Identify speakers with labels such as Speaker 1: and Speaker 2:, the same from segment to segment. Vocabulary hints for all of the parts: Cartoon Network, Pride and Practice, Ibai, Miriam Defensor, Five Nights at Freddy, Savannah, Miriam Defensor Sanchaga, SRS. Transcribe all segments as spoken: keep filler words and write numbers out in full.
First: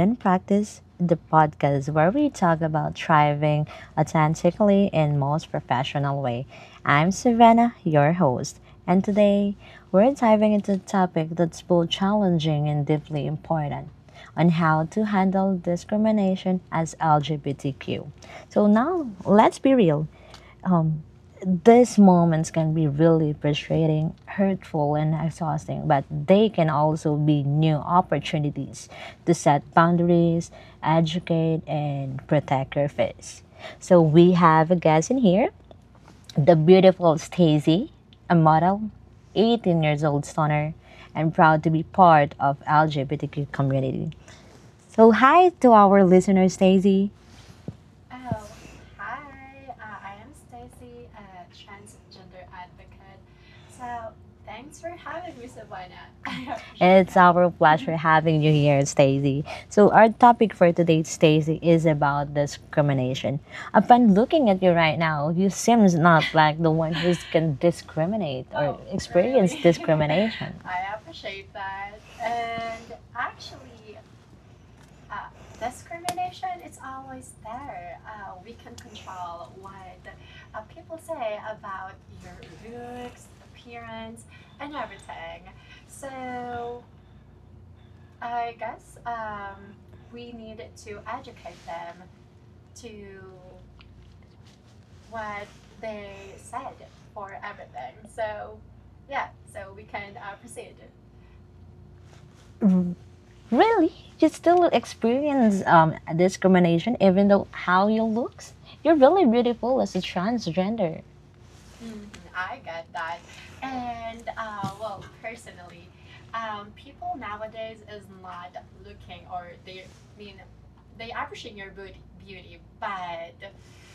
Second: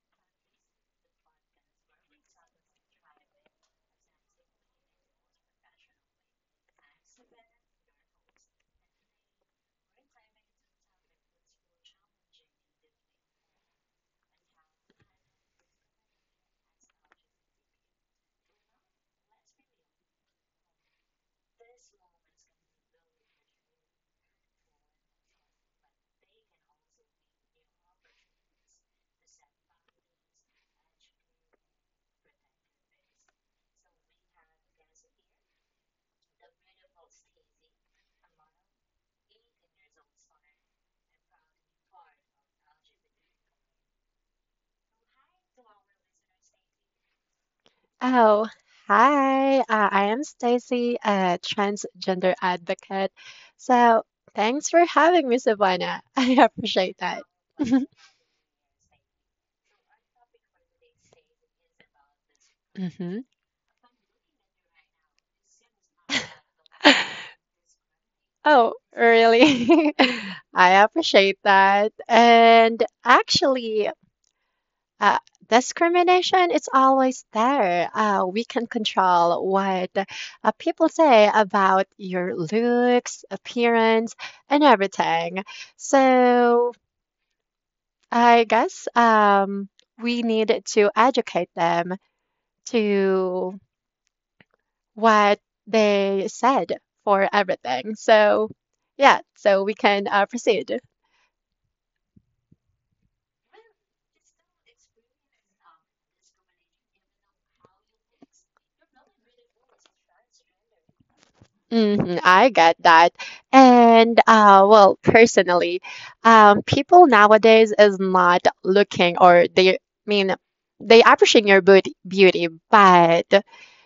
Speaker 1: and Practice, the podcast where we talk about thriving authentically in most professional way. I'm Savannah, your host, and today we're diving into a topic that's both challenging and deeply important on how to handle discrimination as L G B T Q. So now let's be real. These moments can be really frustrating, hurtful, and exhausting, but they can also be new opportunities to set boundaries, educate, and protect your face. So we have a guest in here, the beautiful Stacy, a model, eighteen years old stoner, and proud to be part of L G B T Q community. So hi to our listener, Stacy.
Speaker 2: Oh, hi. Uh, I am Stacy, a transgender advocate. So, thanks for having me, Savannah. I appreciate
Speaker 1: It's
Speaker 2: that.
Speaker 1: our pleasure having you here, Stacy. So our topic for today, Stacy, is about
Speaker 2: hmm
Speaker 1: discrimination. Upon looking at you right now, you seems not like the one who can discriminate
Speaker 2: Oh,
Speaker 1: or experience
Speaker 2: really?
Speaker 1: discrimination.
Speaker 2: I appreciate that. And actually, uh, discrimination is always there. Uh, we can control what uh, people say about your looks, appearance, and everything. So I guess um, we need to educate them to what they said for everything. So, yeah, so we can uh, proceed.
Speaker 1: R- Really? You still experience um, discrimination even though how you looks? You're really beautiful as a transgender.
Speaker 2: hmm I get that. And uh, well, personally, um, people nowadays is not looking or they I mean they appreciate your beauty, beauty, but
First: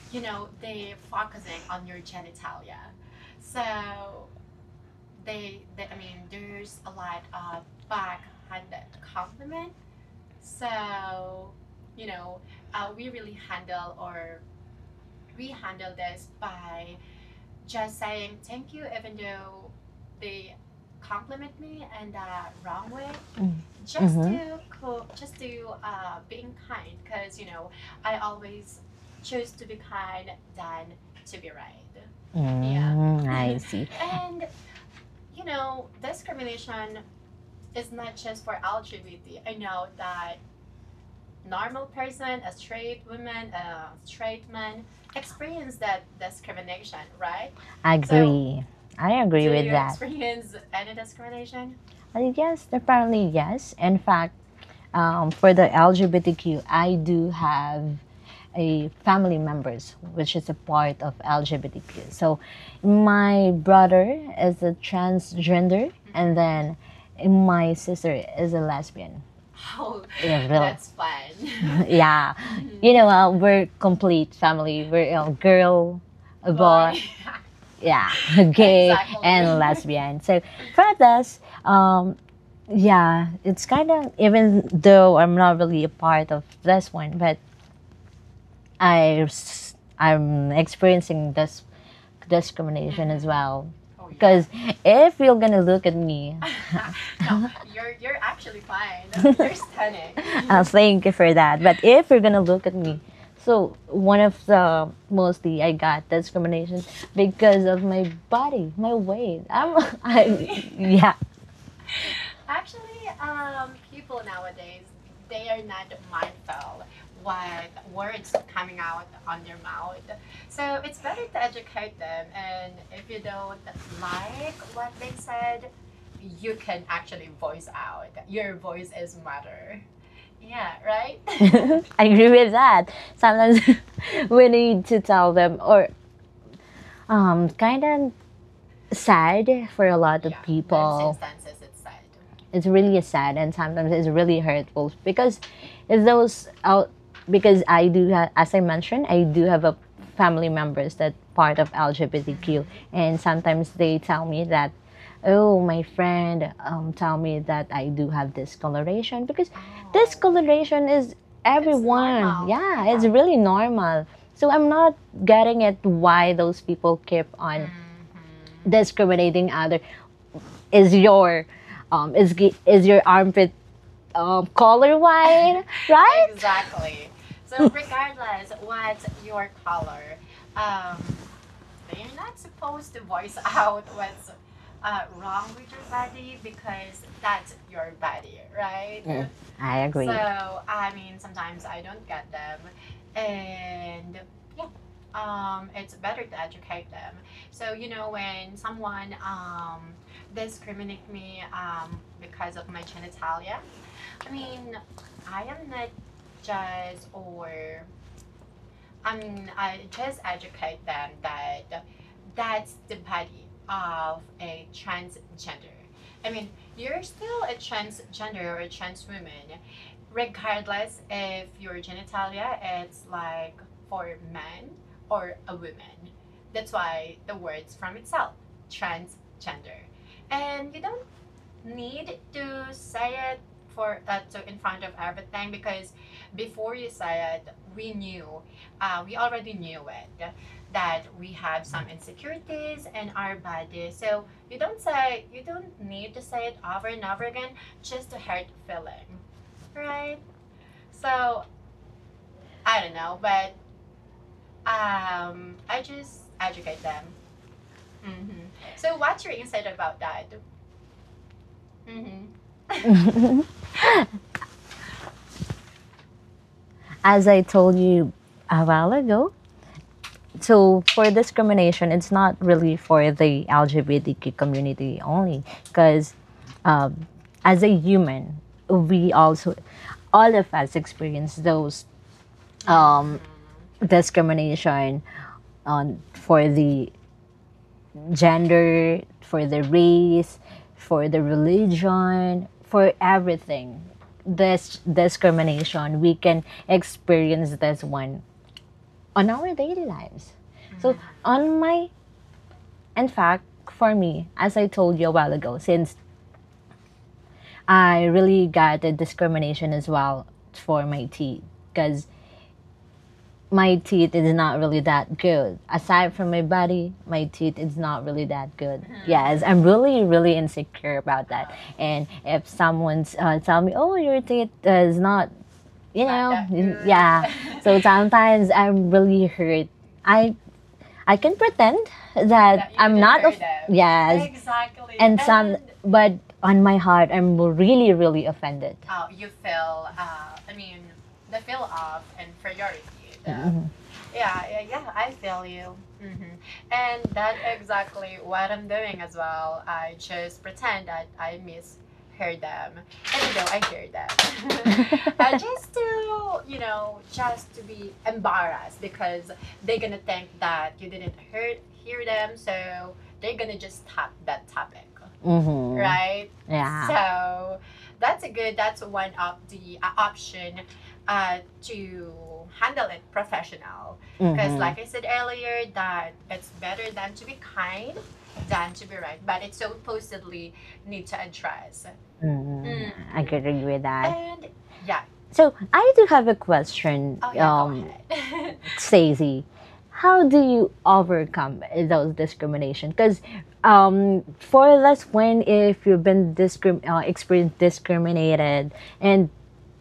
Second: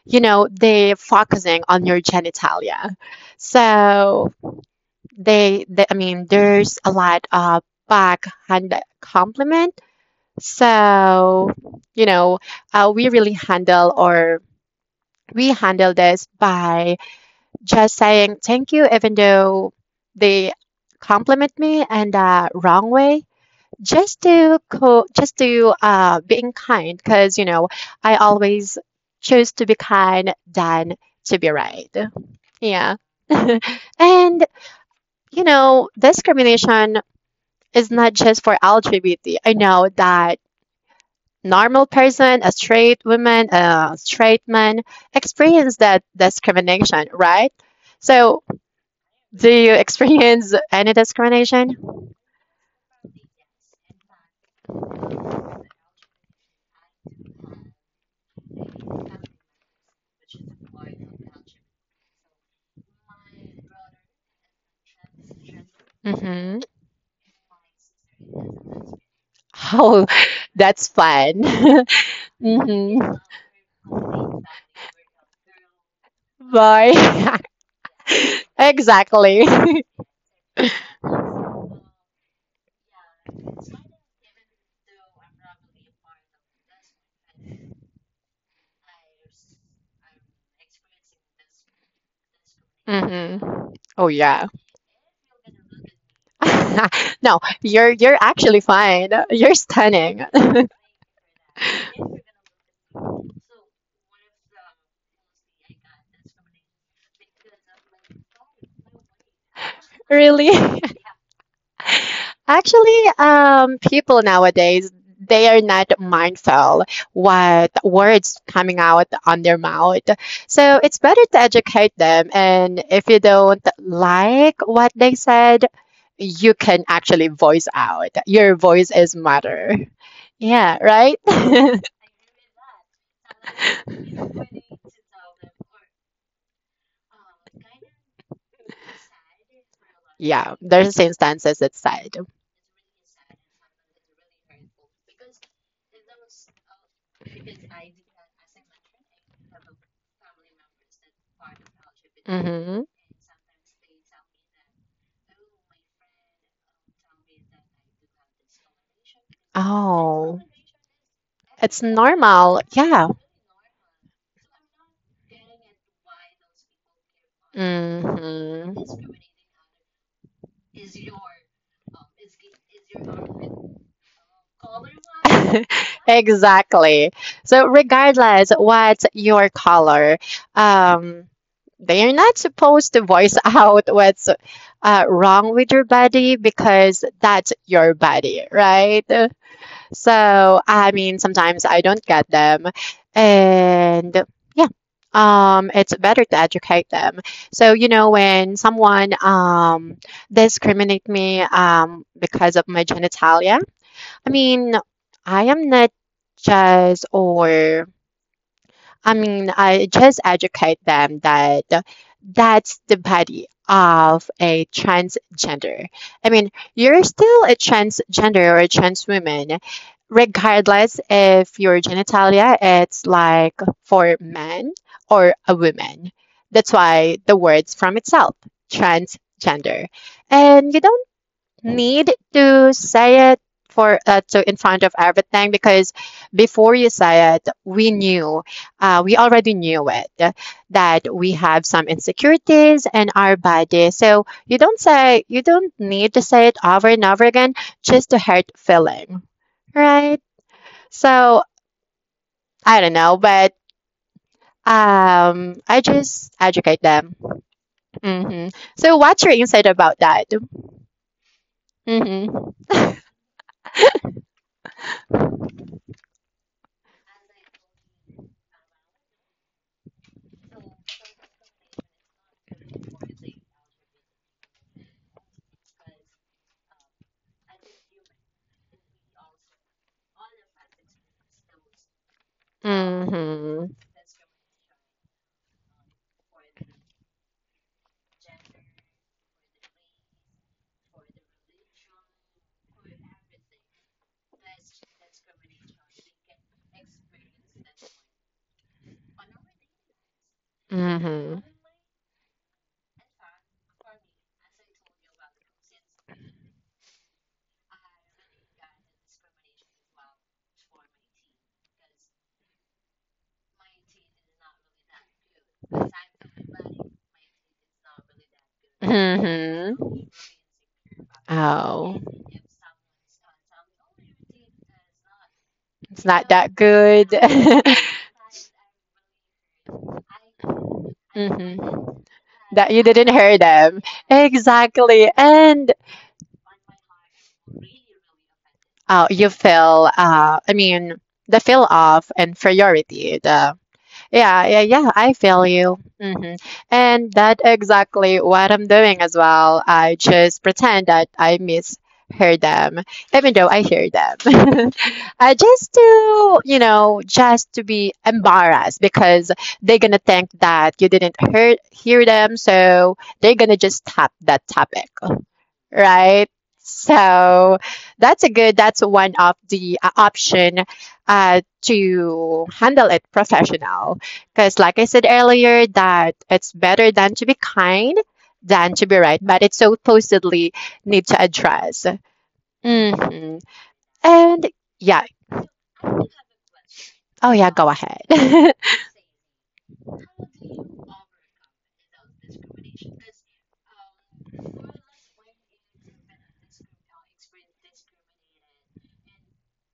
Speaker 2: you know they focusing on your genitalia. So they, they I mean there's a lot of backhand compliment. So you know uh, we really handle or we handle this by just saying thank you, even though they compliment me and uh, wrong way, just to co- just to uh, being kind, because you know I always choose to be kind than to be right. Yeah,
Speaker 1: Mm, I see.
Speaker 2: and you know discrimination is not just for L G B T. I know that normal person, a straight woman, a straight man, experience that discrimination, right?
Speaker 1: I so,
Speaker 2: So
Speaker 1: agree. I
Speaker 2: do
Speaker 1: agree with
Speaker 2: you
Speaker 1: that.
Speaker 2: experience any discrimination?
Speaker 1: Uh, yes, apparently yes. In fact, um, for the L G B T Q, I do have a family members which is a part of L G B T Q. So my brother is a transgender, and
Speaker 2: hmm
Speaker 1: then my sister is a lesbian.
Speaker 2: Oh,
Speaker 1: Yeah, really.
Speaker 2: that's fun.
Speaker 1: Yeah, you know,
Speaker 2: hmm
Speaker 1: uh, we're complete family. We're a uh, girl, a boy, boy.
Speaker 2: Bye.
Speaker 1: Yeah, gay
Speaker 2: exactly.
Speaker 1: and lesbian. So for us, um, yeah, it's kind of even though I'm not really a part of this one, but I s- I'm experiencing this discrimination as well.
Speaker 2: Mm-hmm. Oh
Speaker 1: Because
Speaker 2: yeah.
Speaker 1: if you're gonna look at me,
Speaker 2: No, you're you're actually fine. You're stunning.
Speaker 1: uh, thank you for that. But if you're gonna look at me, so one of the mostly I got discrimination because of my body, my weight. I'm, I,
Speaker 2: Really?
Speaker 1: yeah,
Speaker 2: Actually, um, people nowadays they are not mindful what words coming out on their mouth. So it's better to educate them. And if you don't like what they said, you can actually voice out. Your voice is matter. Yeah, right?
Speaker 1: I agree with that. Sometimes we need to tell them or um kind of sad for a lot of
Speaker 2: Yeah, there's
Speaker 1: people.
Speaker 2: instances that said.
Speaker 1: It's really sad and sometimes it's really hurtful because it's those out because I do ha- as I mentioned I do have a family members that part of L G B T Q
Speaker 2: hmm
Speaker 1: and sometimes they tell me that oh my friend um, tell me that I do have discoloration because
Speaker 2: Oh,
Speaker 1: discoloration is
Speaker 2: it's
Speaker 1: everyone. Yeah,
Speaker 2: normal.
Speaker 1: yeah,
Speaker 2: Yeah.
Speaker 1: it's really normal, so I'm not getting it why those people keep on
Speaker 2: hmm
Speaker 1: discriminating other. Is your um is is your armpit um color wide, right?
Speaker 2: exactly. So regardless what's your color, um, they are not supposed to voice out what's uh, wrong with your body because that's your body, right?
Speaker 1: Mm, I agree.
Speaker 2: So, I mean, sometimes I don't get them. And yeah, um, it's better to educate them. So, you know, when someone um, discriminate me um, because of my genitalia, I mean, I am not judged or I mean, I just educate them that that's the body of a transgender. I mean, you're still a transgender or a trans woman, regardless if your genitalia it's like for men or a woman. That's why the word's from itself, transgender. And you don't need to say it for uh, to in front of everything because before you say it, we knew, uh, we already knew it that we have some insecurities in our body. So you don't say you don't need to say it over and over again just to hurt feeling, right? So I don't know, but um, I just educate them. hmm So what's your insight about that? hmm
Speaker 1: As I told you a while ago, so for discrimination, it's not really for the L G B T Q community only, because um, as a human, we also all of us experience those um,
Speaker 2: hmm
Speaker 1: discrimination on for the gender, for the race, for the religion, for everything. This discrimination, we can experience this one on our daily lives. So,
Speaker 2: hmm
Speaker 1: on my, in fact, for me, as I told you a while ago, since I really got the discrimination as well for my teeth, because my teeth is not really that good. Aside from my body, my teeth is not really that good. Yes, I'm
Speaker 2: Mm-hmm.
Speaker 1: really, really insecure about that.
Speaker 2: Oh,
Speaker 1: And if someone's uh, tell me, "Oh, your teeth is not,"
Speaker 2: it's
Speaker 1: you
Speaker 2: not
Speaker 1: know,
Speaker 2: that good.
Speaker 1: yeah. So sometimes I'm really hurt. I I can pretend
Speaker 2: Mm-hmm.
Speaker 1: that,
Speaker 2: That
Speaker 1: that
Speaker 2: you
Speaker 1: I'm
Speaker 2: didn't
Speaker 1: not
Speaker 2: hear
Speaker 1: Of-
Speaker 2: them.
Speaker 1: yes,
Speaker 2: Exactly.
Speaker 1: and and some,
Speaker 2: And
Speaker 1: but on my heart, I'm really, really offended.
Speaker 2: uh, you feel, uh, I mean, the feel of inferiority, the Yeah, yeah, yeah, I feel you. hmm And that's exactly what I'm doing as well. I just pretend that I miss hear them, even though I hear them. I just to, you know, just to be embarrassed because they're gonna think that you didn't hear hear them, so they're gonna just tap that topic
Speaker 1: Mm-hmm.
Speaker 2: right? So that's a good, that's one of the uh, option uh, to handle it professional.
Speaker 1: Mhm.
Speaker 2: Because like I said earlier, that it's better than to be kind than to be right, but it supposedly need to address.
Speaker 1: Mhm.
Speaker 2: hmm
Speaker 1: Agree with that.
Speaker 2: And yeah,
Speaker 1: So I do have a question,
Speaker 2: oh yeah, go
Speaker 1: um,
Speaker 2: ahead.
Speaker 1: Stacey. How do you overcome those discrimination? Because um, for less when if you've been discrim- uh, experienced discriminated, and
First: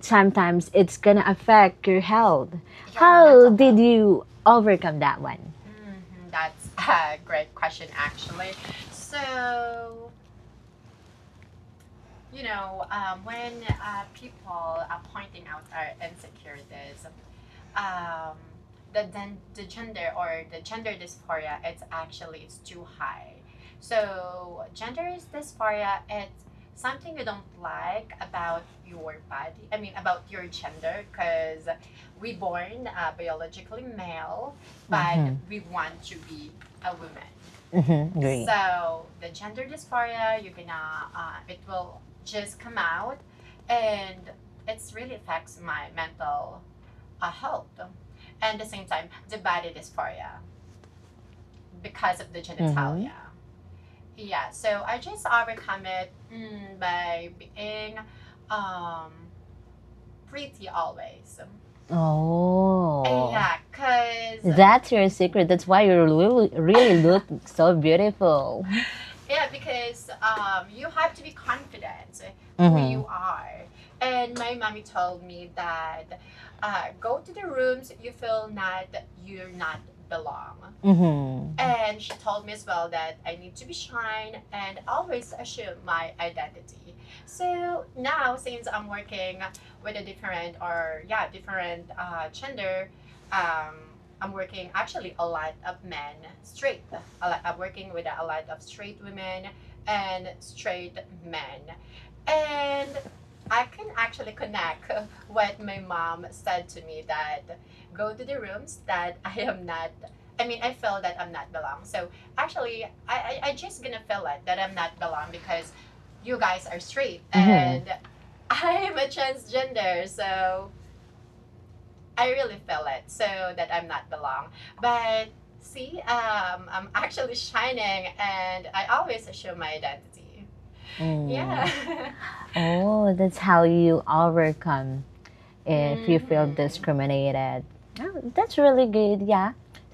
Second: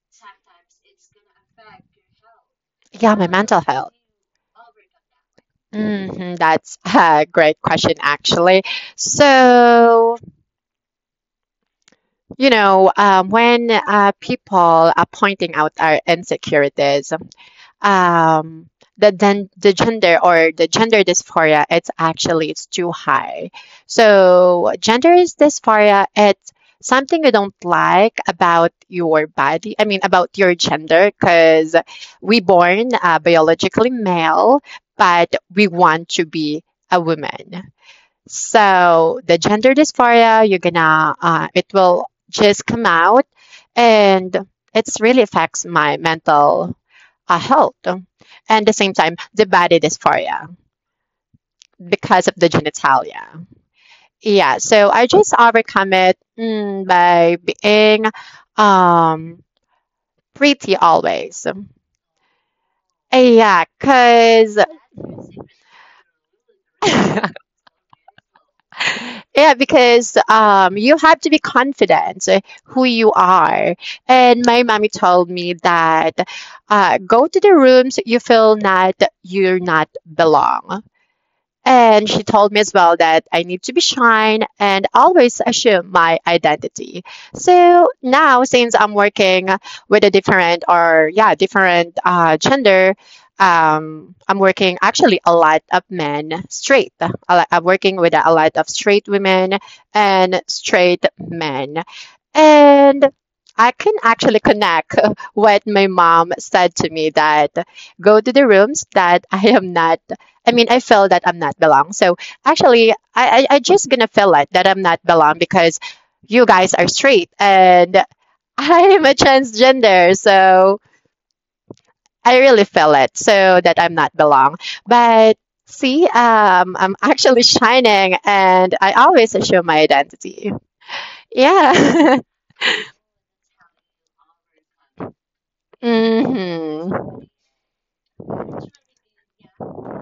Speaker 1: sometimes it's gonna affect your health.
Speaker 2: Yeah, my
Speaker 1: How
Speaker 2: mental
Speaker 1: did
Speaker 2: health.
Speaker 1: you overcome that one?
Speaker 2: Hmm that's a great question, actually. So you know, um, when uh, people are pointing out our insecurities, um, the, then the gender or the gender dysphoria, it's actually it's too high. So gender is dysphoria. It's something you don't like about your body. I mean, about your gender, because we born uh, biologically male, but we
Speaker 1: Mm-hmm.
Speaker 2: want to be a woman.
Speaker 1: Mm-hmm. Great. Mm-hmm.
Speaker 2: So the gender dysphoria, you're gonna, uh, it will just come out, and it's really affects my mental uh, health. And the same time, the body dysphoria because of the genitalia. Yeah, so I just overcome it mm, by being um, pretty always.
Speaker 1: Oh.
Speaker 2: Yeah, because
Speaker 1: That's your secret. That's why you really, really look so beautiful.
Speaker 2: yeah, because um, you have to be confident who you
Speaker 1: Mhm,
Speaker 2: are. And my mommy told me that uh, go to the rooms you feel not you're not belong.
Speaker 1: mhm,
Speaker 2: And she told me as well that I need to be shy and always assume my identity. So now, since I'm working with a different or yeah, different uh, gender, um, I'm working actually a lot of men straight. A lot- I'm working with a lot of straight women and straight men, and I can actually connect what my mom said to me that go to the rooms that I am not I mean, I feel that I'm not belong. So actually, I, I, I just gonna feel it that I'm not belong because you guys are straight and I'm a transgender. So I really feel it. So that I'm not belong. But see, um, I'm actually shining and I always show my identity.
Speaker 1: mm.
Speaker 2: Yeah.
Speaker 1: Oh, that's how you overcome if mm-hmm. you feel
Speaker 2: hmm
Speaker 1: discriminated. Oh, that's really good. Yeah,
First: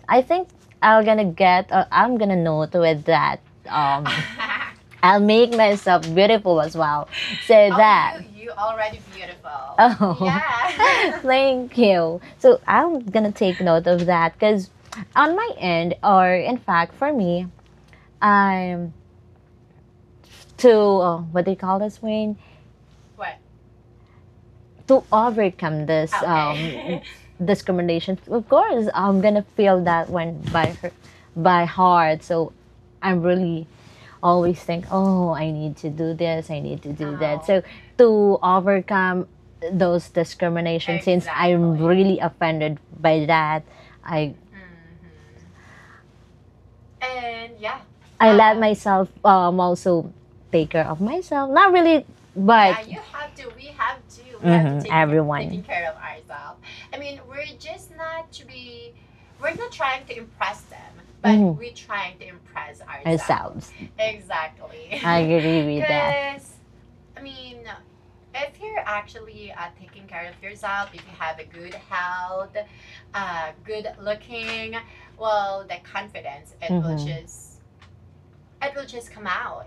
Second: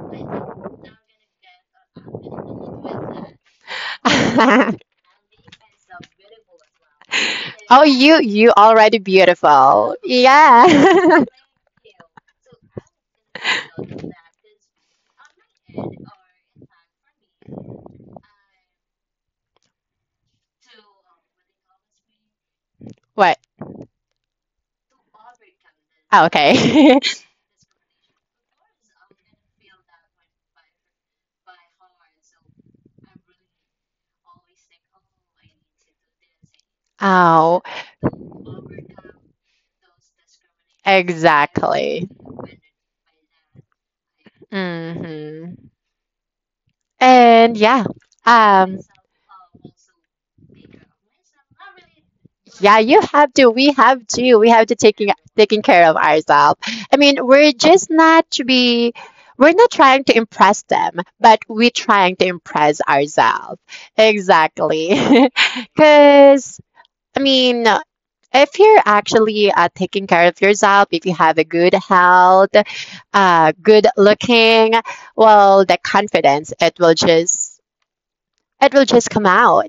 Speaker 1: I think I'm gonna get. Uh, I'm gonna note with that. Um, I'll make myself beautiful as well. So
Speaker 2: oh,
Speaker 1: that.
Speaker 2: you, you already beautiful.
Speaker 1: Oh, yeah.
Speaker 2: Yeah.
Speaker 1: Thank you. So I'm gonna take note of that because on my end, or in fact for me, um, to uh, what they call this, Wayne,
Speaker 2: What?
Speaker 1: to overcome this
Speaker 2: Oh, okay.
Speaker 1: um, discrimination. Of course, I'm gonna feel that one by her, by heart. So I am really always think, oh, I need to do this, I need to do oh. That. So
Speaker 2: Oh,
Speaker 1: to overcome those discrimination, since I'm
Speaker 2: exactly.
Speaker 1: really offended by that, I
Speaker 2: hmm And yeah,
Speaker 1: I uh, let
Speaker 2: um,
Speaker 1: myself um, also take care of myself. Not really,
Speaker 2: yeah,
Speaker 1: but
Speaker 2: you have to. We have to. We have to
Speaker 1: mhm,
Speaker 2: taking taking
Speaker 1: everyone.
Speaker 2: care of ourselves. I mean, we're just not to be. We're not trying to impress them, but
Speaker 1: Mhm.
Speaker 2: we're trying to impress ourselves.
Speaker 1: Ourselves.
Speaker 2: Exactly.
Speaker 1: Agree
Speaker 2: Because I mean, if you're actually uh, taking care of yourself, if you have a good health, uh, good looking, well, that confidence, it will
Speaker 1: Mhm.
Speaker 2: just, it will just come out.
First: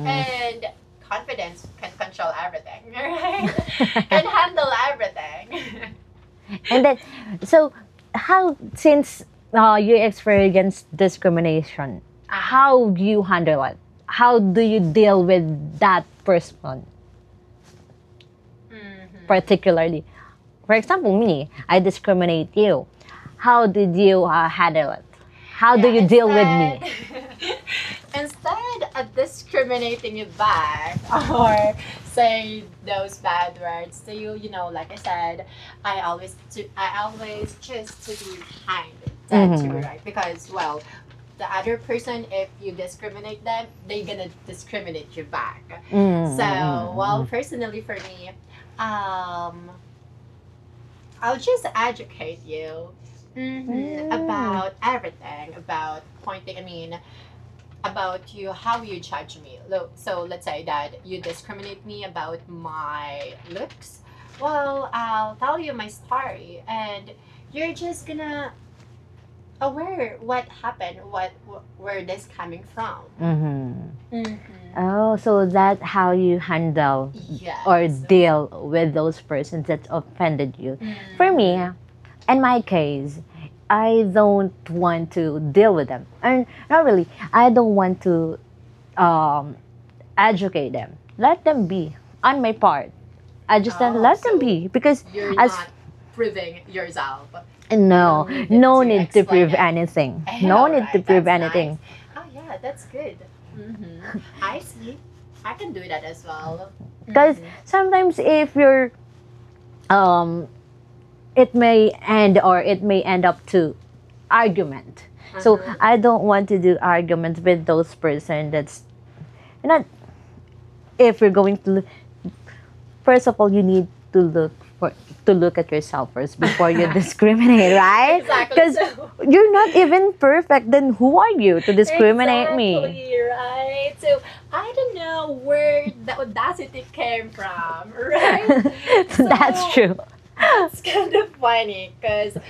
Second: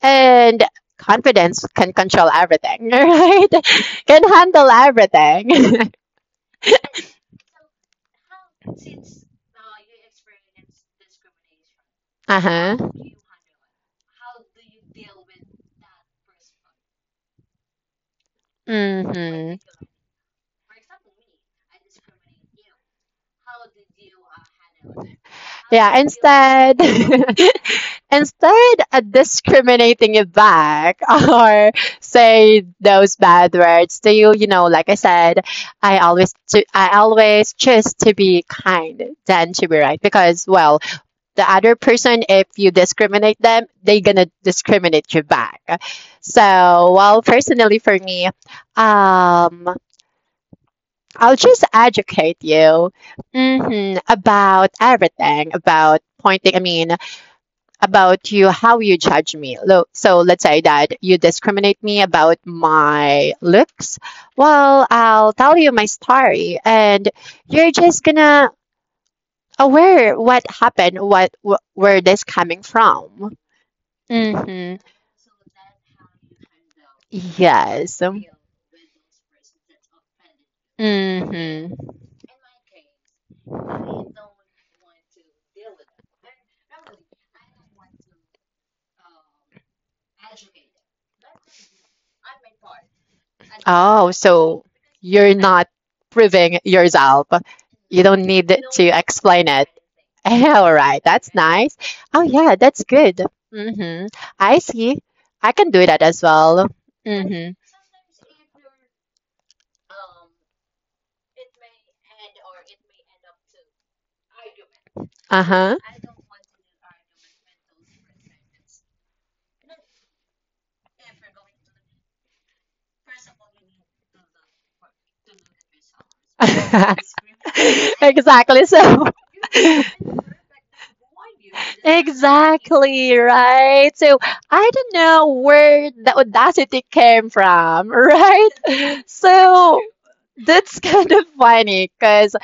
Speaker 2: And confidence can control everything, right? Can handle everything.
Speaker 1: And then, so how since uh, you experience discrimination,
Speaker 2: uh-huh.
Speaker 1: do you handle it? How do you deal with that person
Speaker 2: Mm-hmm.
Speaker 1: particularly? For example, me, I discriminate you. How did you uh, handle it? How yeah, do
Speaker 2: Yeah,
Speaker 1: you deal sad. With
Speaker 2: instead,
Speaker 1: me?
Speaker 2: and start uh, discriminating it back or say those bad words to you. You know, like I said, I always to, I always choose to be kind than to be
Speaker 1: Mm-hmm.
Speaker 2: right because well, the other person, if you discriminate them, they gonna discriminate you back.
Speaker 1: Mm.
Speaker 2: So, well, personally for me, um, I'll just educate you hmm about everything about pointing. I mean, about you how you judge me. Lo- so let's say that you discriminate me about my looks, well, I'll tell you my story and you're just gonna aware what happened, what wh- where this coming from.
Speaker 1: Mhm.
Speaker 2: hmm
Speaker 1: Oh, so that's how you handle or so.
Speaker 2: yes.
Speaker 1: Deal with those persons that offended you. Mm-hmm. For me,
Speaker 2: hmm
Speaker 1: in my case, I don't want to deal with them. And not really, I don't want to um, educate them. Let them be on my part. I just don't oh, let
Speaker 2: Oh,
Speaker 1: so them be
Speaker 2: so
Speaker 1: because
Speaker 2: you're
Speaker 1: as
Speaker 2: not proving yourself. You
Speaker 1: no,
Speaker 2: don't need
Speaker 1: no
Speaker 2: to
Speaker 1: need to prove
Speaker 2: explain it.
Speaker 1: anything. No
Speaker 2: All
Speaker 1: need to
Speaker 2: right,
Speaker 1: prove
Speaker 2: that's
Speaker 1: anything
Speaker 2: nice. Oh yeah, that's good. Mm-hmm. I see. I can do that as well.
Speaker 1: because nice.
Speaker 2: Mm-hmm.
Speaker 1: Mm-hmm. Sometimes if you're um, it may end or it may end up to argument. Uh-huh. So
Speaker 2: Uh-huh.
Speaker 1: I don't want to do arguments with those person that's not if you're going to first of all, you need to look for to look at yourself first before you discriminate, right?
Speaker 2: Exactly.
Speaker 1: Because exactly
Speaker 2: So,
Speaker 1: so. You're not even perfect. Then who are you to discriminate exactly,
Speaker 2: exactly,
Speaker 1: me?
Speaker 2: right? So, I don't know where the audacity came from, right?
Speaker 1: So that's
Speaker 2: So,
Speaker 1: true.
Speaker 2: that's kind of funny because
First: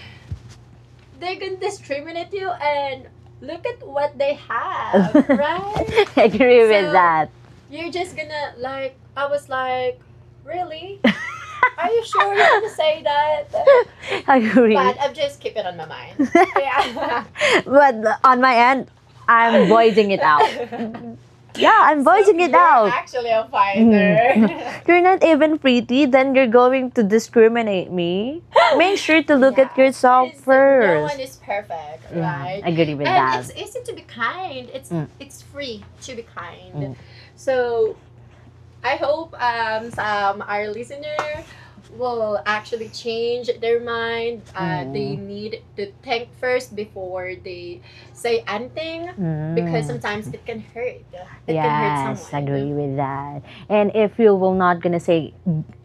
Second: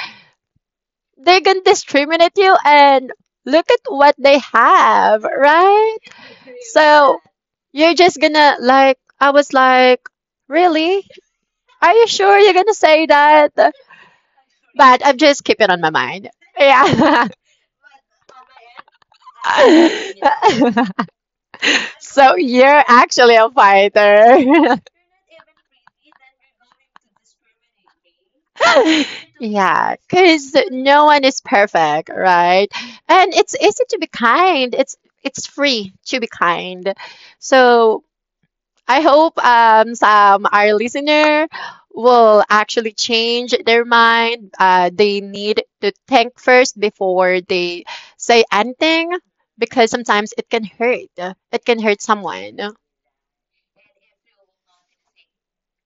Speaker 2: they're gonna discriminate you and look at what they have, right?
Speaker 1: I agree so, with
Speaker 2: So,
Speaker 1: that.
Speaker 2: you're just gonna like, I was like, really? Are you sure you're gonna say that?
Speaker 1: I agree.
Speaker 2: But I'm just keeping on my mind. Yeah.
Speaker 1: But on my end, I'm voicing it out. Yeah, I'm
Speaker 2: So
Speaker 1: voicing so, it
Speaker 2: you're
Speaker 1: out.
Speaker 2: actually a fighter.
Speaker 1: You're not even pretty, then you're going to discriminate me. Make sure to look yeah. at
Speaker 2: Yeah,
Speaker 1: yourself
Speaker 2: because no one
Speaker 1: first.
Speaker 2: is perfect,
Speaker 1: No, I
Speaker 2: right?
Speaker 1: agree with
Speaker 2: And
Speaker 1: that.
Speaker 2: it's easy to be kind. It's
Speaker 1: Mm.
Speaker 2: it's free to be kind. So I hope um, some our listener
Speaker 1: It
Speaker 2: will actually change their mind. Uh, they need to think first before they say anything because
Speaker 1: mm.
Speaker 2: sometimes it can hurt.
Speaker 1: Yes,
Speaker 2: It can hurt
Speaker 1: yes,
Speaker 2: someone.
Speaker 1: agree with that. And if you will not gonna say,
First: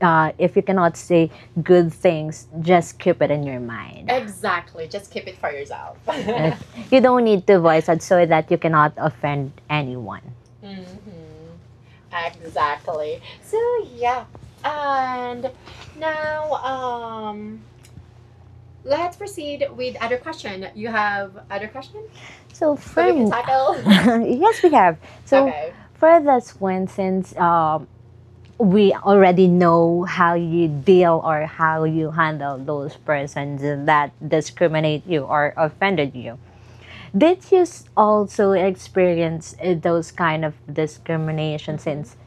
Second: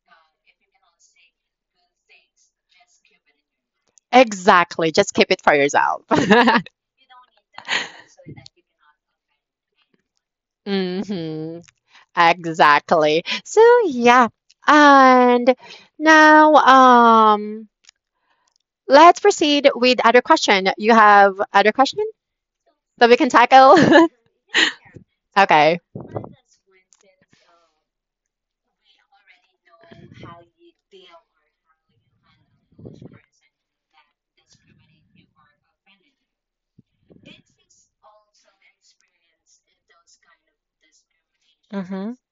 Speaker 1: uh, if you cannot say good things, just keep it in your mind.
Speaker 2: Exactly. Just keep it for yourself.
Speaker 1: You don't need to voice it so that you cannot offend anyone.
Speaker 2: hmm Exactly. So yeah. And now um let's proceed with other question. You have other question?
Speaker 1: So for
Speaker 2: The we can tackle?
Speaker 1: yes, we have. So
Speaker 2: Okay.
Speaker 1: for this one, since um, we already know how you deal or how you handle those persons that discriminate you or offended you, did you s- also experience uh, those kind of discrimination
Speaker 2: hmm
Speaker 1: since,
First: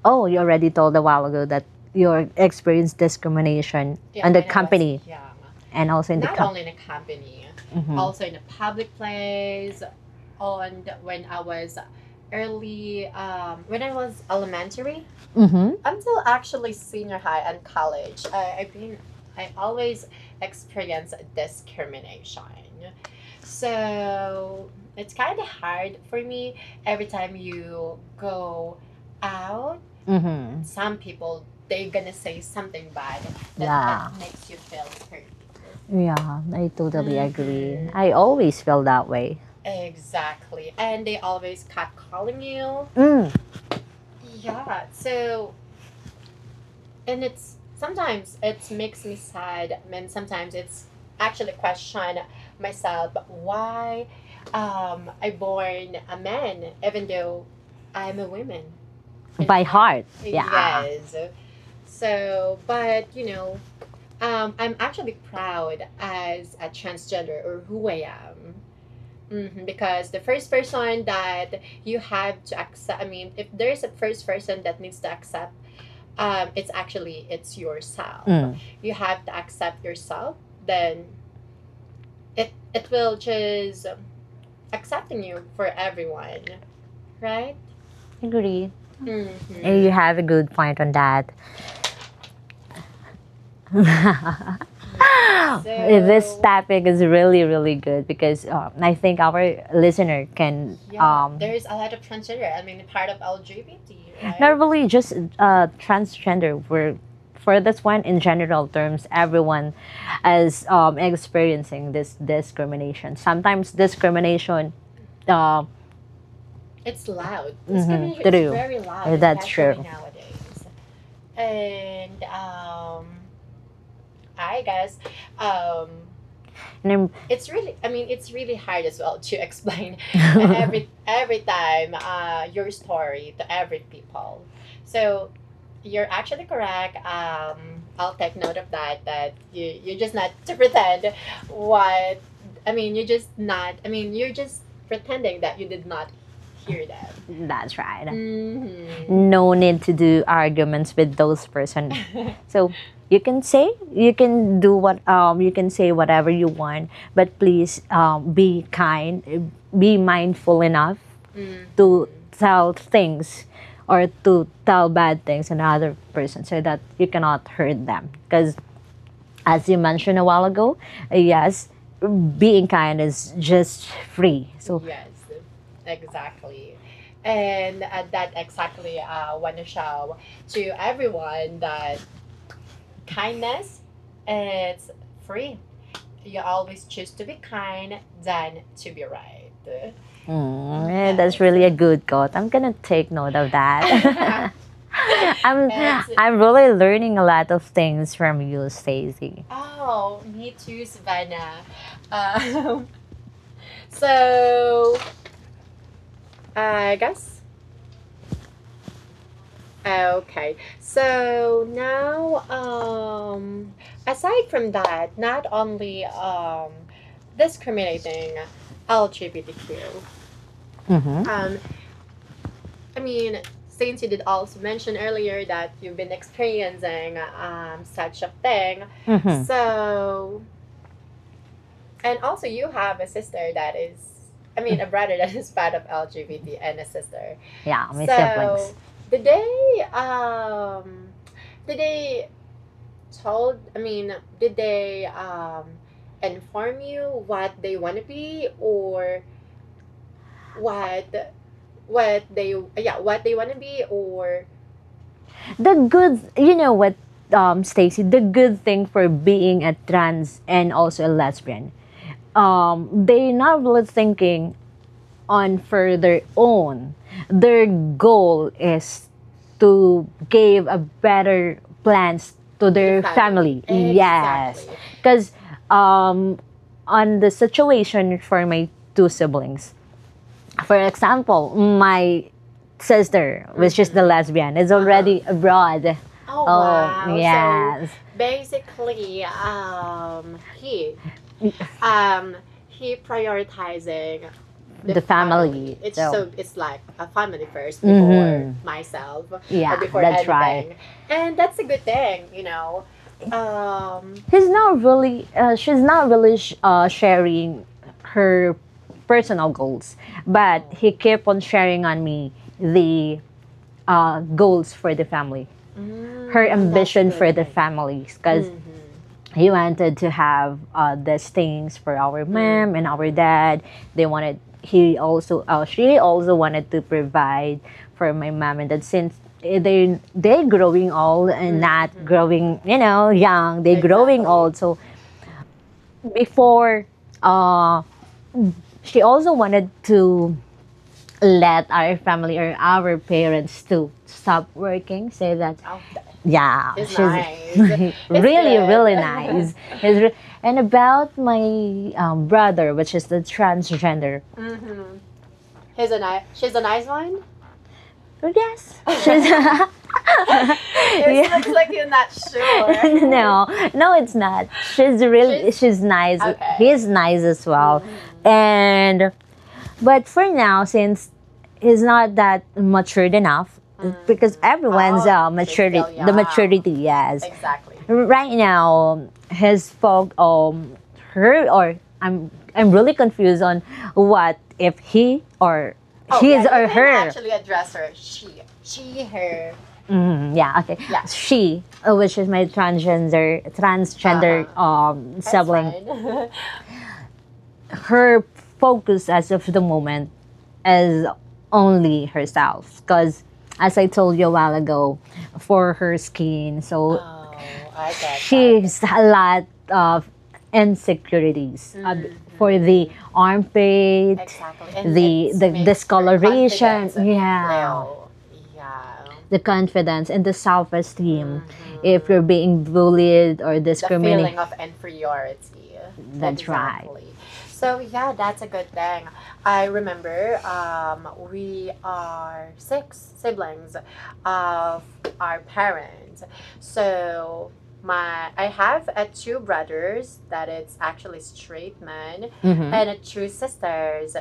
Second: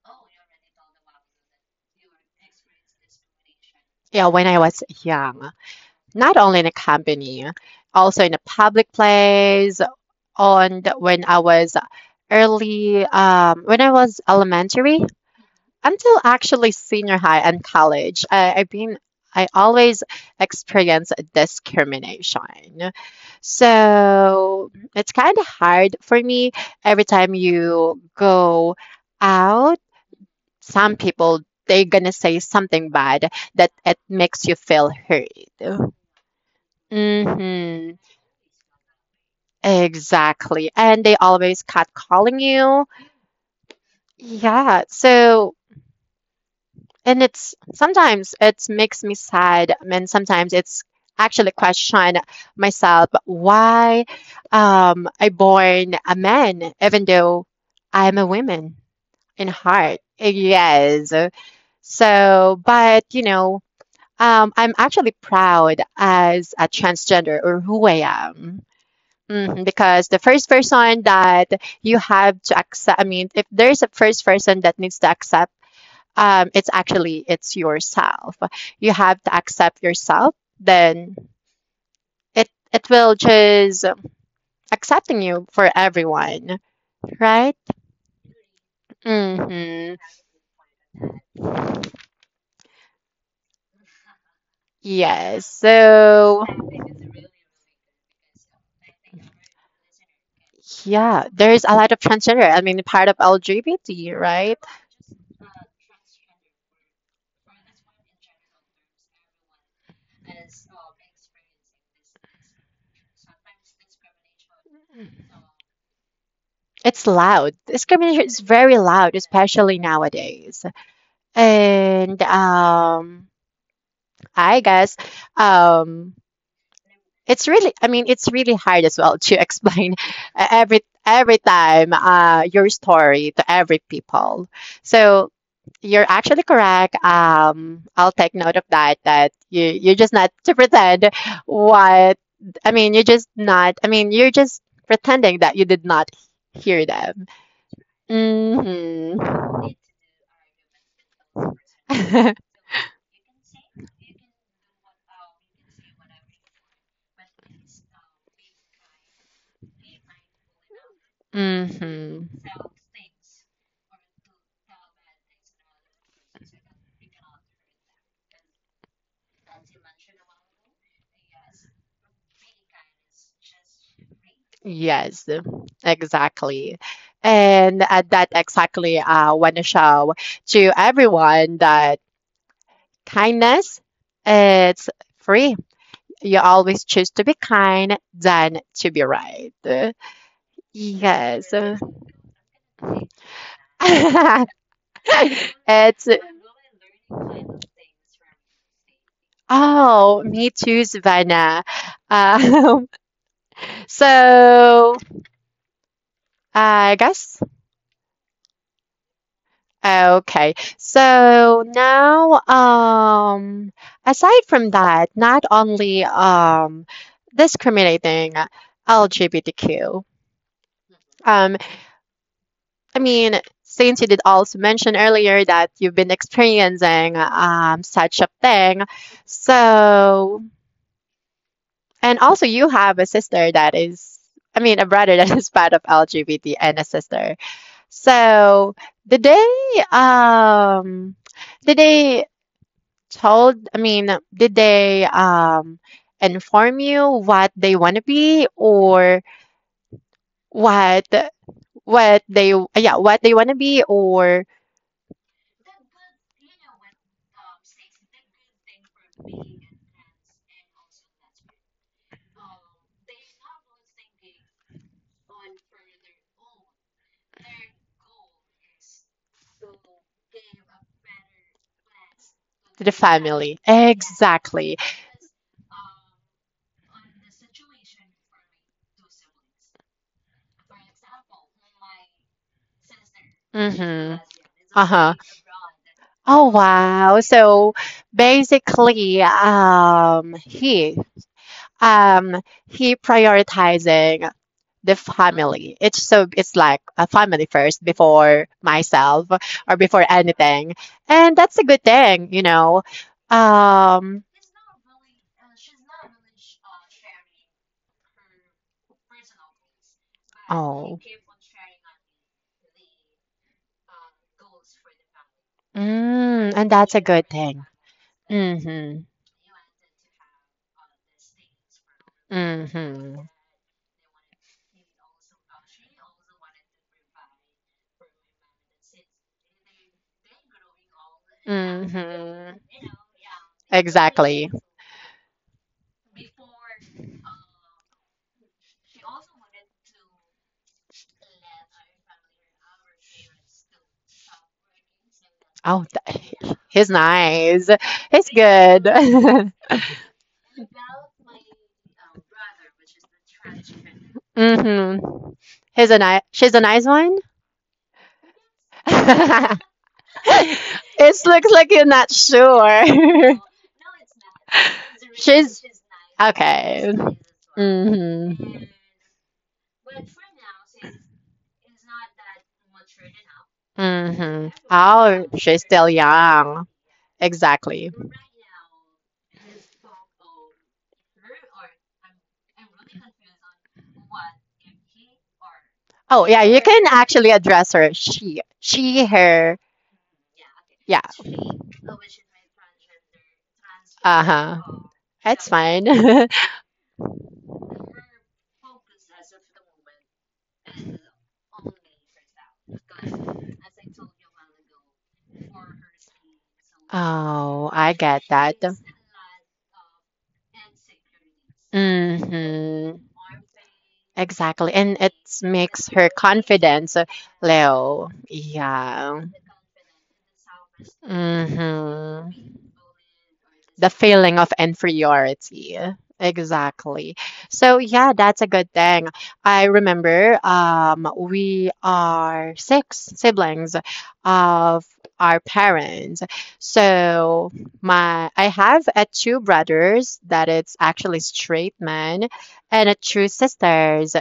Speaker 1: oh, you already told a while ago that you experienced discrimination
Speaker 2: Yeah,
Speaker 1: on the
Speaker 2: when I was
Speaker 1: company
Speaker 2: young,
Speaker 1: and also in the.
Speaker 2: not only in a company,
Speaker 1: Mhm.
Speaker 2: also in a public place, on the, when I was early, um, when I was elementary.
Speaker 1: Mhm.
Speaker 2: Until actually senior high and college, I, I've been I always experience discrimination. So it's kind of hard for me every time you go out.
Speaker 1: Mhm.
Speaker 2: Some people they're gonna say something bad that it
Speaker 1: Yeah.
Speaker 2: makes you feel hurt.
Speaker 1: Yeah, I totally agree.
Speaker 2: Mm-hmm.
Speaker 1: I always feel that way.
Speaker 2: Exactly. And they always cut calling you.
Speaker 1: Mm,
Speaker 2: Yeah. So and it's sometimes it makes me sad and sometimes it's actually question myself why um, I born a man even though I'm a woman in
Speaker 1: by
Speaker 2: heart.
Speaker 1: heart. Yeah.
Speaker 2: Yes. So but you know, um, I'm actually proud as a transgender or who I am. Mhm. Because the first person that you have to accept, I mean, if there's a first person that needs to accept, um, it's actually it's yourself.
Speaker 1: Mm.
Speaker 2: You have to accept yourself, then it it will just um, accepting you for everyone, right?
Speaker 1: Agree.
Speaker 2: Mm-hmm.
Speaker 1: You have a good point on that.
Speaker 2: Yes.
Speaker 1: So, this
Speaker 2: So
Speaker 1: topic is really, really good because um, I think our listener can
Speaker 2: yeah,
Speaker 1: um,
Speaker 2: there's a lot of transgender. I mean, part of L G B T, right?
Speaker 1: not really, just uh, transgender were for this one in general terms everyone is um, experiencing this discrimination sometimes discrimination uh,
Speaker 2: It's loud.
Speaker 1: mhm,
Speaker 2: Discrimination is very
Speaker 1: true. Uh,
Speaker 2: loud,
Speaker 1: that's true.
Speaker 2: especially nowadays. And um I guess um,
Speaker 1: And I'm
Speaker 2: it's really, I mean, it's really hard as well to explain every every time uh, your story to every people. So you're actually correct. Um, I'll take note of that. That you you're just not to pretend what I mean. You're just not. I mean, you're just pretending that you did not hear them.
Speaker 1: that's right.
Speaker 2: hmm
Speaker 1: No need to do arguments with those person. So you can say you can do what um you can say whatever you want, but please um, be kind, be mindful enough to
Speaker 2: hmm
Speaker 1: tell things or to tell bad things on other person so that you cannot hurt them because as you mentioned a while ago yes being kind is just free. So
Speaker 2: Yes, exactly. And uh, that exactly uh, I want to show to everyone that kindness it's free. You always choose to be kind than to be right.
Speaker 1: mm, eh, that's
Speaker 2: Yes.
Speaker 1: really a good quote. I'm gonna take note of that. I'm
Speaker 2: It's
Speaker 1: I'm really learning a lot of things from you, Stacy.
Speaker 2: oh, me too, Savannah. Um, so I guess Okay. So now, um, aside from that, not only um, discriminating L G B T Q,
Speaker 1: Mm-hmm.
Speaker 2: um, I mean, since you did also mention earlier that you've been experiencing um, such a thing,
Speaker 1: Mm-hmm.
Speaker 2: so, and also you have a sister that is, I mean, a brother that is part of L G B T and a sister.
Speaker 1: Yeah, my
Speaker 2: So,
Speaker 1: siblings.
Speaker 2: did they, um, did they told, I mean, did they um inform you what they want to be or what what they yeah, what they want to be or
Speaker 1: The good, you know what, um, Stacy. The good thing for being a trans and also a lesbian, um, they're not really thinking on for their own. Their goal is to give a better plans to
Speaker 2: to the
Speaker 1: their
Speaker 2: family?
Speaker 1: family. Yes.
Speaker 2: Exactly.
Speaker 1: Because exactly. Um, on the situation for my two siblings, for example, my sister, which mm-hmm. is the
Speaker 2: Mm-hmm.
Speaker 1: lesbian, is
Speaker 2: Uh-huh.
Speaker 1: already uh-huh. abroad.
Speaker 2: Oh
Speaker 1: Oh,
Speaker 2: wow. So
Speaker 1: yes. So
Speaker 2: basically um he um he prioritizing the
Speaker 1: yes. The,
Speaker 2: family.
Speaker 1: family. Family.
Speaker 2: It's so
Speaker 1: So,
Speaker 2: it's like a family first before myself
Speaker 1: mm-hmm.
Speaker 2: or
Speaker 1: yeah,
Speaker 2: before
Speaker 1: that's
Speaker 2: anything.
Speaker 1: right.
Speaker 2: And that's a good thing, you know. Um
Speaker 1: He's not really uh, she's not really sh- uh, sharing her personal goals but he
Speaker 2: oh.
Speaker 1: kept on sharing on me the uh, goals for the family her
Speaker 2: Mm, and that's a
Speaker 1: ambition for
Speaker 2: good
Speaker 1: the
Speaker 2: thing.
Speaker 1: families because mm-hmm.
Speaker 2: Mm-hmm.
Speaker 1: He wanted to have uh, these things for our mom and our
Speaker 2: Mm-hmm.
Speaker 1: dad they wanted he also uh, she also wanted to provide for my mom and dad since they they growing old and mm-hmm. Not growing
Speaker 2: Mm-hmm.
Speaker 1: you know young they exactly. Growing
Speaker 2: Exactly.
Speaker 1: old so before uh she also wanted to let our family or our parents to stop working so that
Speaker 2: Oh, th-
Speaker 1: yeah
Speaker 2: he's
Speaker 1: she's
Speaker 2: nice. He's
Speaker 1: really
Speaker 2: good.
Speaker 1: really nice. It's re- and about my um, brother which is the transgender
Speaker 2: Mm-hmm. He's a nice. She's a nice one.
Speaker 1: oh, yes she's
Speaker 2: It
Speaker 1: It
Speaker 2: looks like you're not
Speaker 1: yeah.
Speaker 2: sure.
Speaker 1: No, no, it's not. She's really, she's,
Speaker 2: She's
Speaker 1: She's- nice. He's
Speaker 2: okay.
Speaker 1: nice as well. Mhm.
Speaker 2: Mm-hmm.
Speaker 1: And but for now, since he's not that matured enough, mm. because
Speaker 2: Mm-hmm.
Speaker 1: everyone's
Speaker 2: Oh,
Speaker 1: uh,
Speaker 2: she's
Speaker 1: maturity,
Speaker 2: still
Speaker 1: the
Speaker 2: young.
Speaker 1: maturity, yes.
Speaker 2: Exactly.
Speaker 1: Right now, his folk, um, her or I'm, I'm really confused on what if he or
Speaker 2: Oh
Speaker 1: his
Speaker 2: yeah,
Speaker 1: or
Speaker 2: you can
Speaker 1: her.
Speaker 2: actually address her she, she, her.
Speaker 1: Mm, yeah, okay.
Speaker 2: Yeah.
Speaker 1: She, uh, which is my transgender
Speaker 2: Uh
Speaker 1: transgender uh-huh.
Speaker 2: huh.
Speaker 1: um
Speaker 2: That's
Speaker 1: sibling,
Speaker 2: fine.
Speaker 1: her focus as of the moment as only herself. Because, as I told you a while ago, for her skin, so
Speaker 2: Oh, I get that.
Speaker 1: a lot of insecurities uh, Mm, for the
Speaker 2: Mm-hmm.
Speaker 1: armpit.
Speaker 2: Exactly.
Speaker 1: And
Speaker 2: And it
Speaker 1: the- the
Speaker 2: makes her
Speaker 1: discoloration,
Speaker 2: confidence, yeah,
Speaker 1: yeah.
Speaker 2: Leo. Yeah.
Speaker 1: The confidence, and the self esteem. Mhm. If you're
Speaker 2: Mm-hmm.
Speaker 1: being bullied or the
Speaker 2: The
Speaker 1: discriminated,
Speaker 2: feeling of
Speaker 1: discriminated,
Speaker 2: inferiority.
Speaker 1: That's right.
Speaker 2: Exactly. So yeah, that's a good thing. I remember um we are six siblings of our parents. So my I have a two brothers that it's actually straight men
Speaker 1: Mhm.
Speaker 2: and a two sisters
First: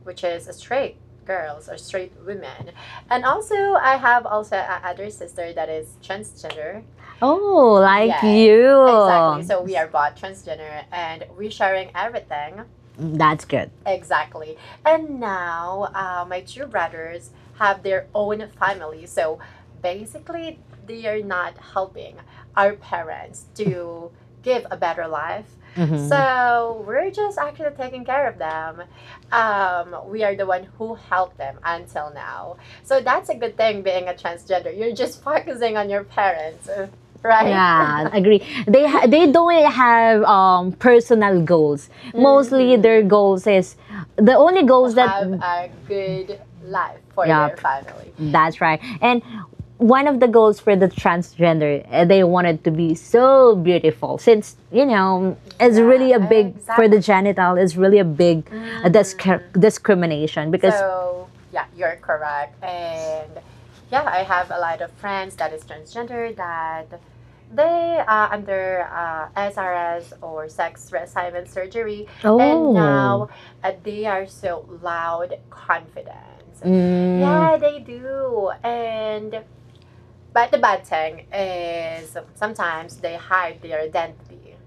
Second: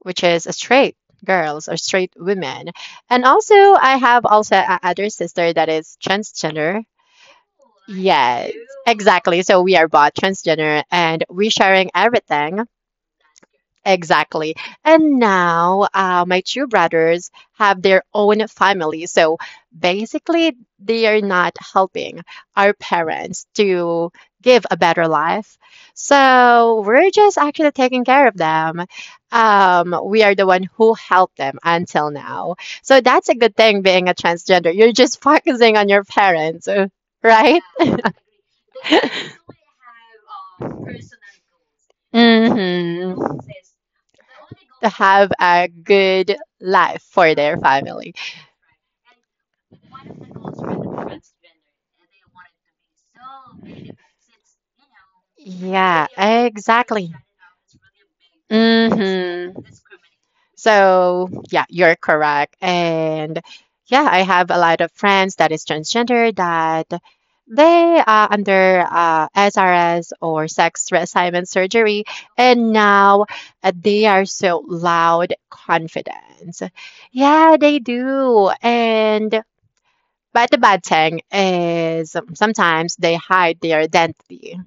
Speaker 2: which is a straight girls or straight women. And also I have also a other sister that is transgender.
Speaker 1: Oh, like
Speaker 2: Yes, exactly.
Speaker 1: you.
Speaker 2: So we are both transgender and we sharing everything.
Speaker 1: That's good.
Speaker 2: Exactly. And now uh, my two brothers have their own family. So basically, they are not helping our parents to give a better life.
Speaker 1: Mhm.
Speaker 2: So we're just actually taking care of them. Um, we are the one who helped them until now. So that's a good thing being a transgender. You're just focusing on your parents, right?
Speaker 1: Yeah, agree. They ha- they don't have um personal goals. Mm-hmm. Mostly their
Speaker 2: Hmm.
Speaker 1: goals is the only
Speaker 2: To
Speaker 1: goals
Speaker 2: have a
Speaker 1: that.
Speaker 2: good life for
Speaker 1: Yeah,
Speaker 2: their family.
Speaker 1: that's right. And one of the goals for the transgender, uh, they wanted to be so beautiful since you know it's, yeah,
Speaker 2: Yeah,
Speaker 1: really
Speaker 2: big
Speaker 1: a
Speaker 2: word,
Speaker 1: big, exactly, for the
Speaker 2: exactly.
Speaker 1: genital. It's really a big uh, discri-
Speaker 2: Mm-hmm.
Speaker 1: discrimination because.
Speaker 2: So, yeah, you're correct. And yeah, I have a lot of friends that is transgender that they are under uh, S R S or sex reassignment surgery, and
Speaker 1: Oh.
Speaker 2: now uh, they are so loud confident.
Speaker 1: Mm.
Speaker 2: Yeah, they do. And but the bad thing is um, sometimes they hide their identity.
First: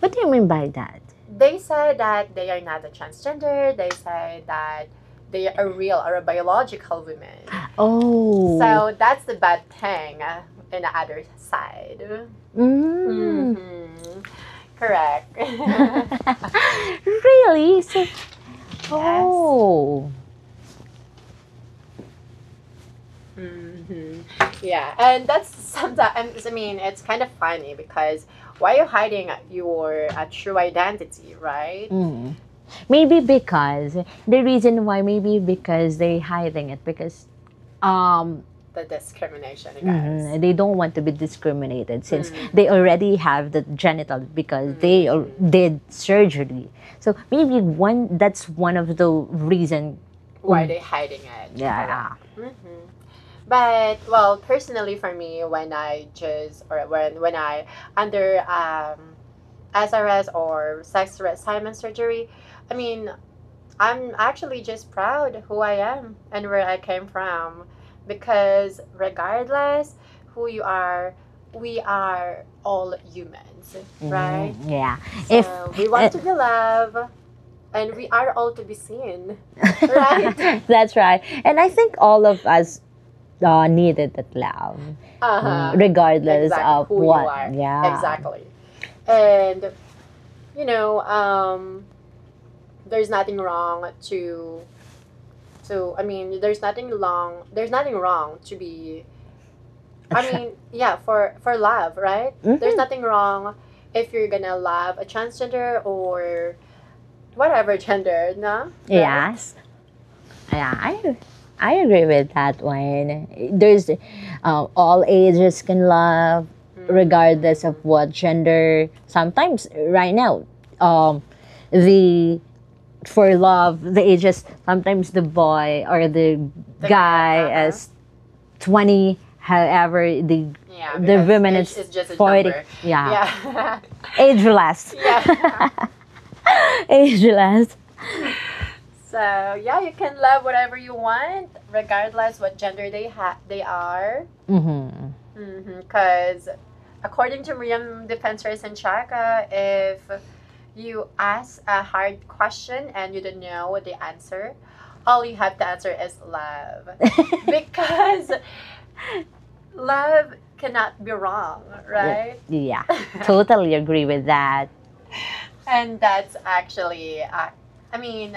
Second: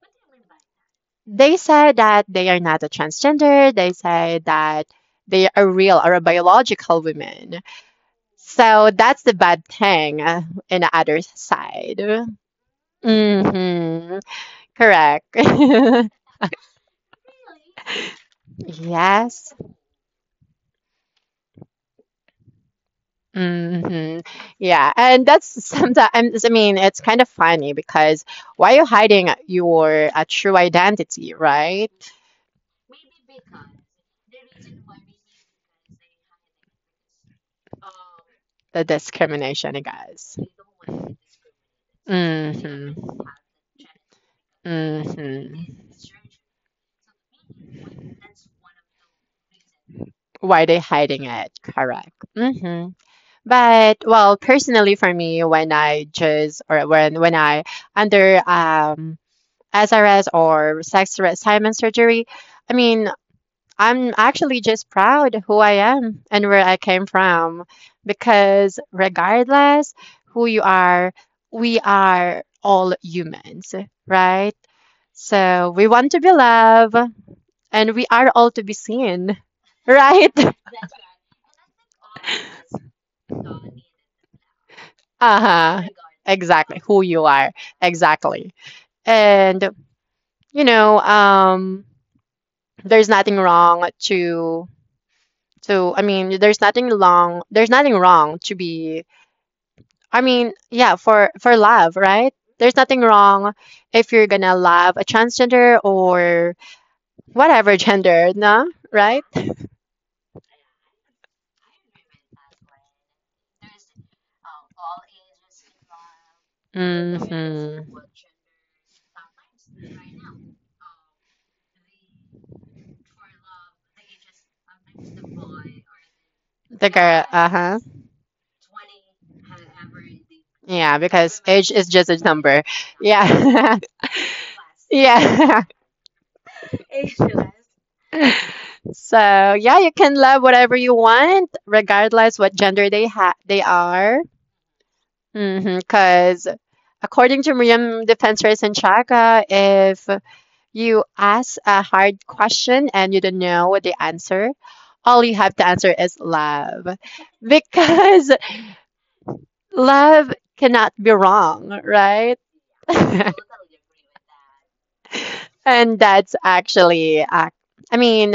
Speaker 1: What do you mean by that?
Speaker 2: They say that they are not a transgender. They say that they are real or a biological women.
Speaker 1: Oh.
Speaker 2: So that's the bad thing uh, in the other side.
Speaker 1: Mm. Mm-hmm.
Speaker 2: Hmm. Correct.
Speaker 1: Really, so yes.
Speaker 2: Yes.
Speaker 1: Oh.
Speaker 2: Hmm. Yeah. And that's sometimes, I mean, it's kind of funny because why are you hiding your uh, true identity, right?
Speaker 1: Mm. Maybe because the reason why, maybe because they're hiding it because, um,
Speaker 2: The discrimination, guys.
Speaker 1: mm, they don't want to be discriminated since, mm. they
Speaker 2: Hmm.
Speaker 1: already have the genital because, mm. they al-
Speaker 2: Hmm.
Speaker 1: did surgery. So maybe one, that's one of the reason.
Speaker 2: Why they hiding it? Correct.
Speaker 1: Yeah.
Speaker 2: Hmm. But well, personally for me, when I just or when when I under um S R S or sex reassignment surgery, I mean, I'm actually just proud who I am and where I came from because regardless who you are, we are all humans, right?
Speaker 1: Mm-hmm. Yeah. If uh,
Speaker 2: So we want to be loved and we are all to be seen, right?
Speaker 1: that's right. And I think all of us uh, needed that love,
Speaker 2: Uh-huh.
Speaker 1: regardless
Speaker 2: Exactly.
Speaker 1: of
Speaker 2: Who you are.
Speaker 1: what. You. Yeah.
Speaker 2: Exactly. And you know, um there's nothing wrong to to I mean, there's nothing long there's nothing wrong to be I mean, yeah, for for love, right? There's nothing
Speaker 1: Mm-hmm.
Speaker 2: wrong if you're gonna love a transgender or whatever gender, no? Right?
Speaker 1: Yes. Yeah. I, I agree with that one. There's, uh, all ages can love, mm-hmm, regardless of
Speaker 2: Mm-hmm.
Speaker 1: what gender. Sometimes right now, um, the, for love, the ages, sometimes the boy or the
Speaker 2: The girl,
Speaker 1: guy
Speaker 2: uh-huh.
Speaker 1: is twenty, however the
Speaker 2: Yeah,
Speaker 1: the
Speaker 2: because
Speaker 1: women
Speaker 2: age is just a
Speaker 1: forty.
Speaker 2: number.
Speaker 1: Yeah.
Speaker 2: Yeah.
Speaker 1: Ageless.
Speaker 2: Yeah.
Speaker 1: Ageless.
Speaker 2: So, yeah, you can love whatever you want, regardless what gender they ha they are.
Speaker 1: Mm-hmm.
Speaker 2: Because according to Miriam Defensor Sanchaga, if you ask a hard question and you don't know what the answer. All you have to answer is love. Because love cannot be wrong, right?
Speaker 1: Yeah, totally agree with that.
Speaker 2: And that's actually, uh, I mean,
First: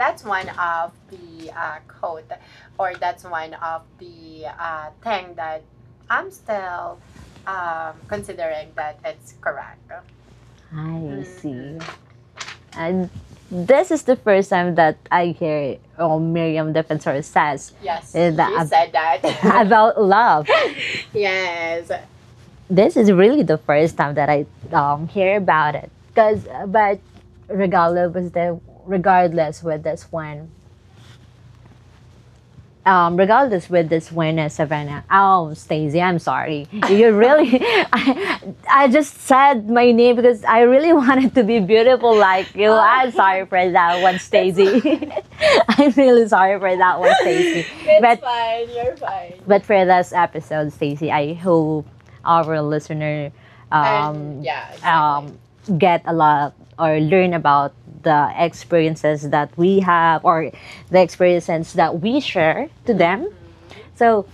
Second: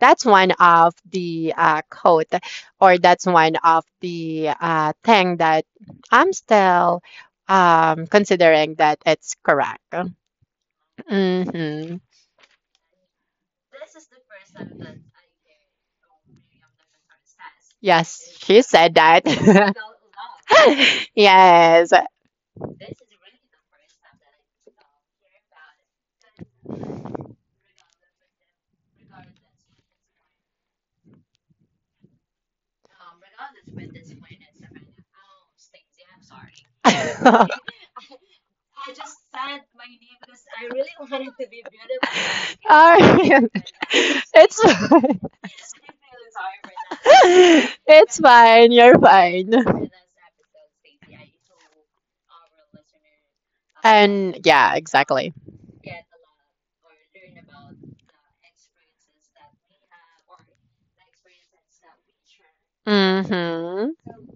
Speaker 2: that's one of the uh, quote, or that's one of the uh, thing that I'm still um, considering that it's correct.
Speaker 1: I see.
Speaker 2: Hmm.
Speaker 1: And this is the first time that I hear, oh, Miriam Defensor says.
Speaker 2: Yes,
Speaker 1: Uh,
Speaker 2: she said
Speaker 1: the-
Speaker 2: that.
Speaker 1: ab- about love.
Speaker 2: Yes.
Speaker 1: This is really the first time that I um, hear about it. Cause, uh, but regardless with the, regardless with this one, um, regardless with this win at Savannah. Oh, Stacey, I'm sorry. You
Speaker 2: Alright.
Speaker 1: really, I, I just said my name because I really wanted to be beautiful like you. Oh. I'm sorry for that one,
Speaker 2: It's
Speaker 1: Stacey.
Speaker 2: fine.
Speaker 1: I'm really sorry for that one, Stacey.
Speaker 2: It's
Speaker 1: But-
Speaker 2: fine. You're
Speaker 1: But for
Speaker 2: fine.
Speaker 1: this episode, Stacey, I hope our listener
Speaker 2: And
Speaker 1: um,
Speaker 2: yeah, exactly.
Speaker 1: um, get a lot or learn about the experiences that we have or the experiences that we share to them.
Speaker 2: Mm-hmm.
Speaker 1: So,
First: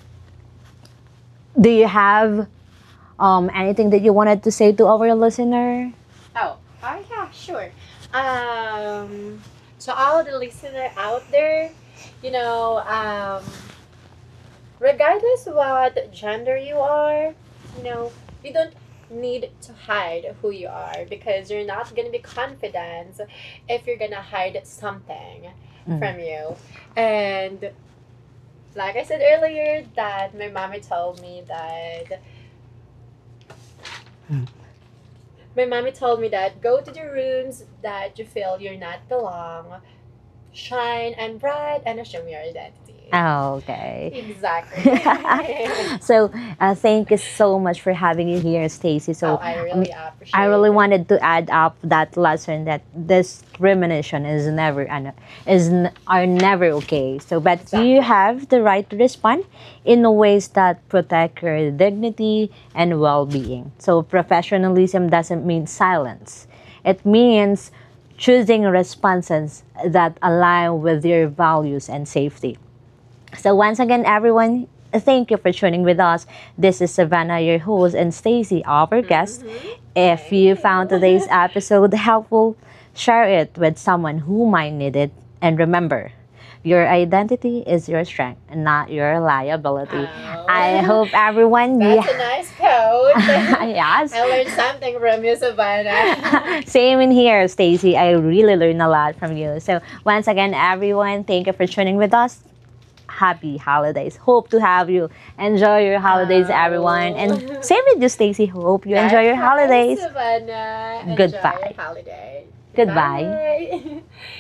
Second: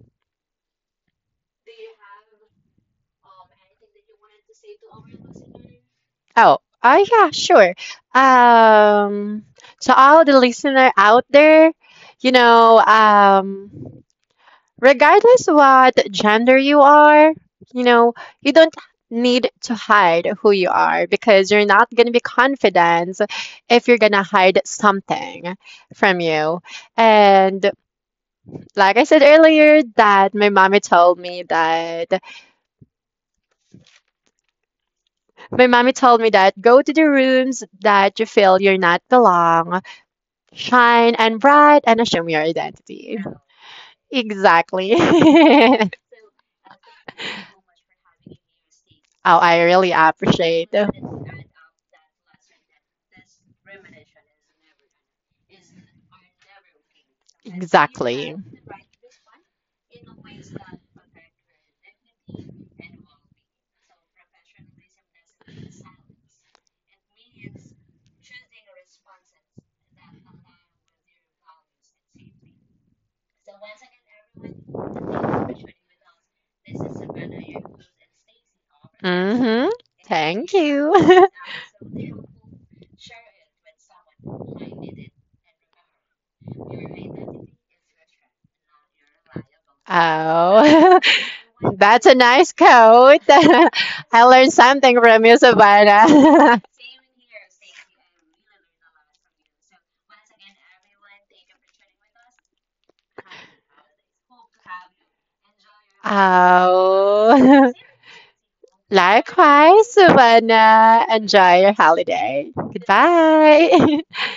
Speaker 1: do you have um, anything that you wanted to say to our listener?
Speaker 2: Oh, oh yeah, sure. Um, to all the listener out there, you know, um, regardless what gender you are, you know, you don't need to hide who you are because you're not going to be confident if you're going to hide something
Speaker 1: Mm.
Speaker 2: from you. And like I said earlier that my mommy told me that my mommy told me that go to the rooms that you feel you're not belong, shine and bright and assume your identity.
Speaker 1: Oh, okay.
Speaker 2: Exactly.
Speaker 1: So, uh, thank you so much for having you here, Stacy.
Speaker 2: Oh,
Speaker 1: So
Speaker 2: I really
Speaker 1: I really
Speaker 2: appreciate.
Speaker 1: wanted to add up that lesson that discrimination is never, and is, are never okay. So, but exactly, you
Speaker 2: Exactly.
Speaker 1: have the right to respond in ways that protect your dignity and well-being. So, professionalism doesn't mean silence. It means choosing responses that align with your values and safety. So once again, everyone, thank you for tuning with us. This is Savannah, your host, and Stacy, our guest.
Speaker 2: Mm-hmm.
Speaker 1: If
Speaker 2: Thank
Speaker 1: you found
Speaker 2: you.
Speaker 1: today's episode helpful, share it with someone who might need it. And remember, your identity is your strength, not your liability. I
Speaker 2: Oh,
Speaker 1: hope everyone,
Speaker 2: that's
Speaker 1: yeah,
Speaker 2: a nice
Speaker 1: yeah,
Speaker 2: coat.
Speaker 1: yes.
Speaker 2: I learned something from you, Savannah.
Speaker 1: Same in here, Stacy. I really learned a lot from you. So once again, everyone, thank you for tuning with us, happy holidays. Hope to have you. Enjoy your holidays, everyone. And
Speaker 2: Oh,
Speaker 1: same with you, Stacy. Hope you enjoy your
Speaker 2: likewise,
Speaker 1: holidays.
Speaker 2: Savannah. Enjoy
Speaker 1: Goodbye.
Speaker 2: your holiday.
Speaker 1: Goodbye.
Speaker 2: Goodbye.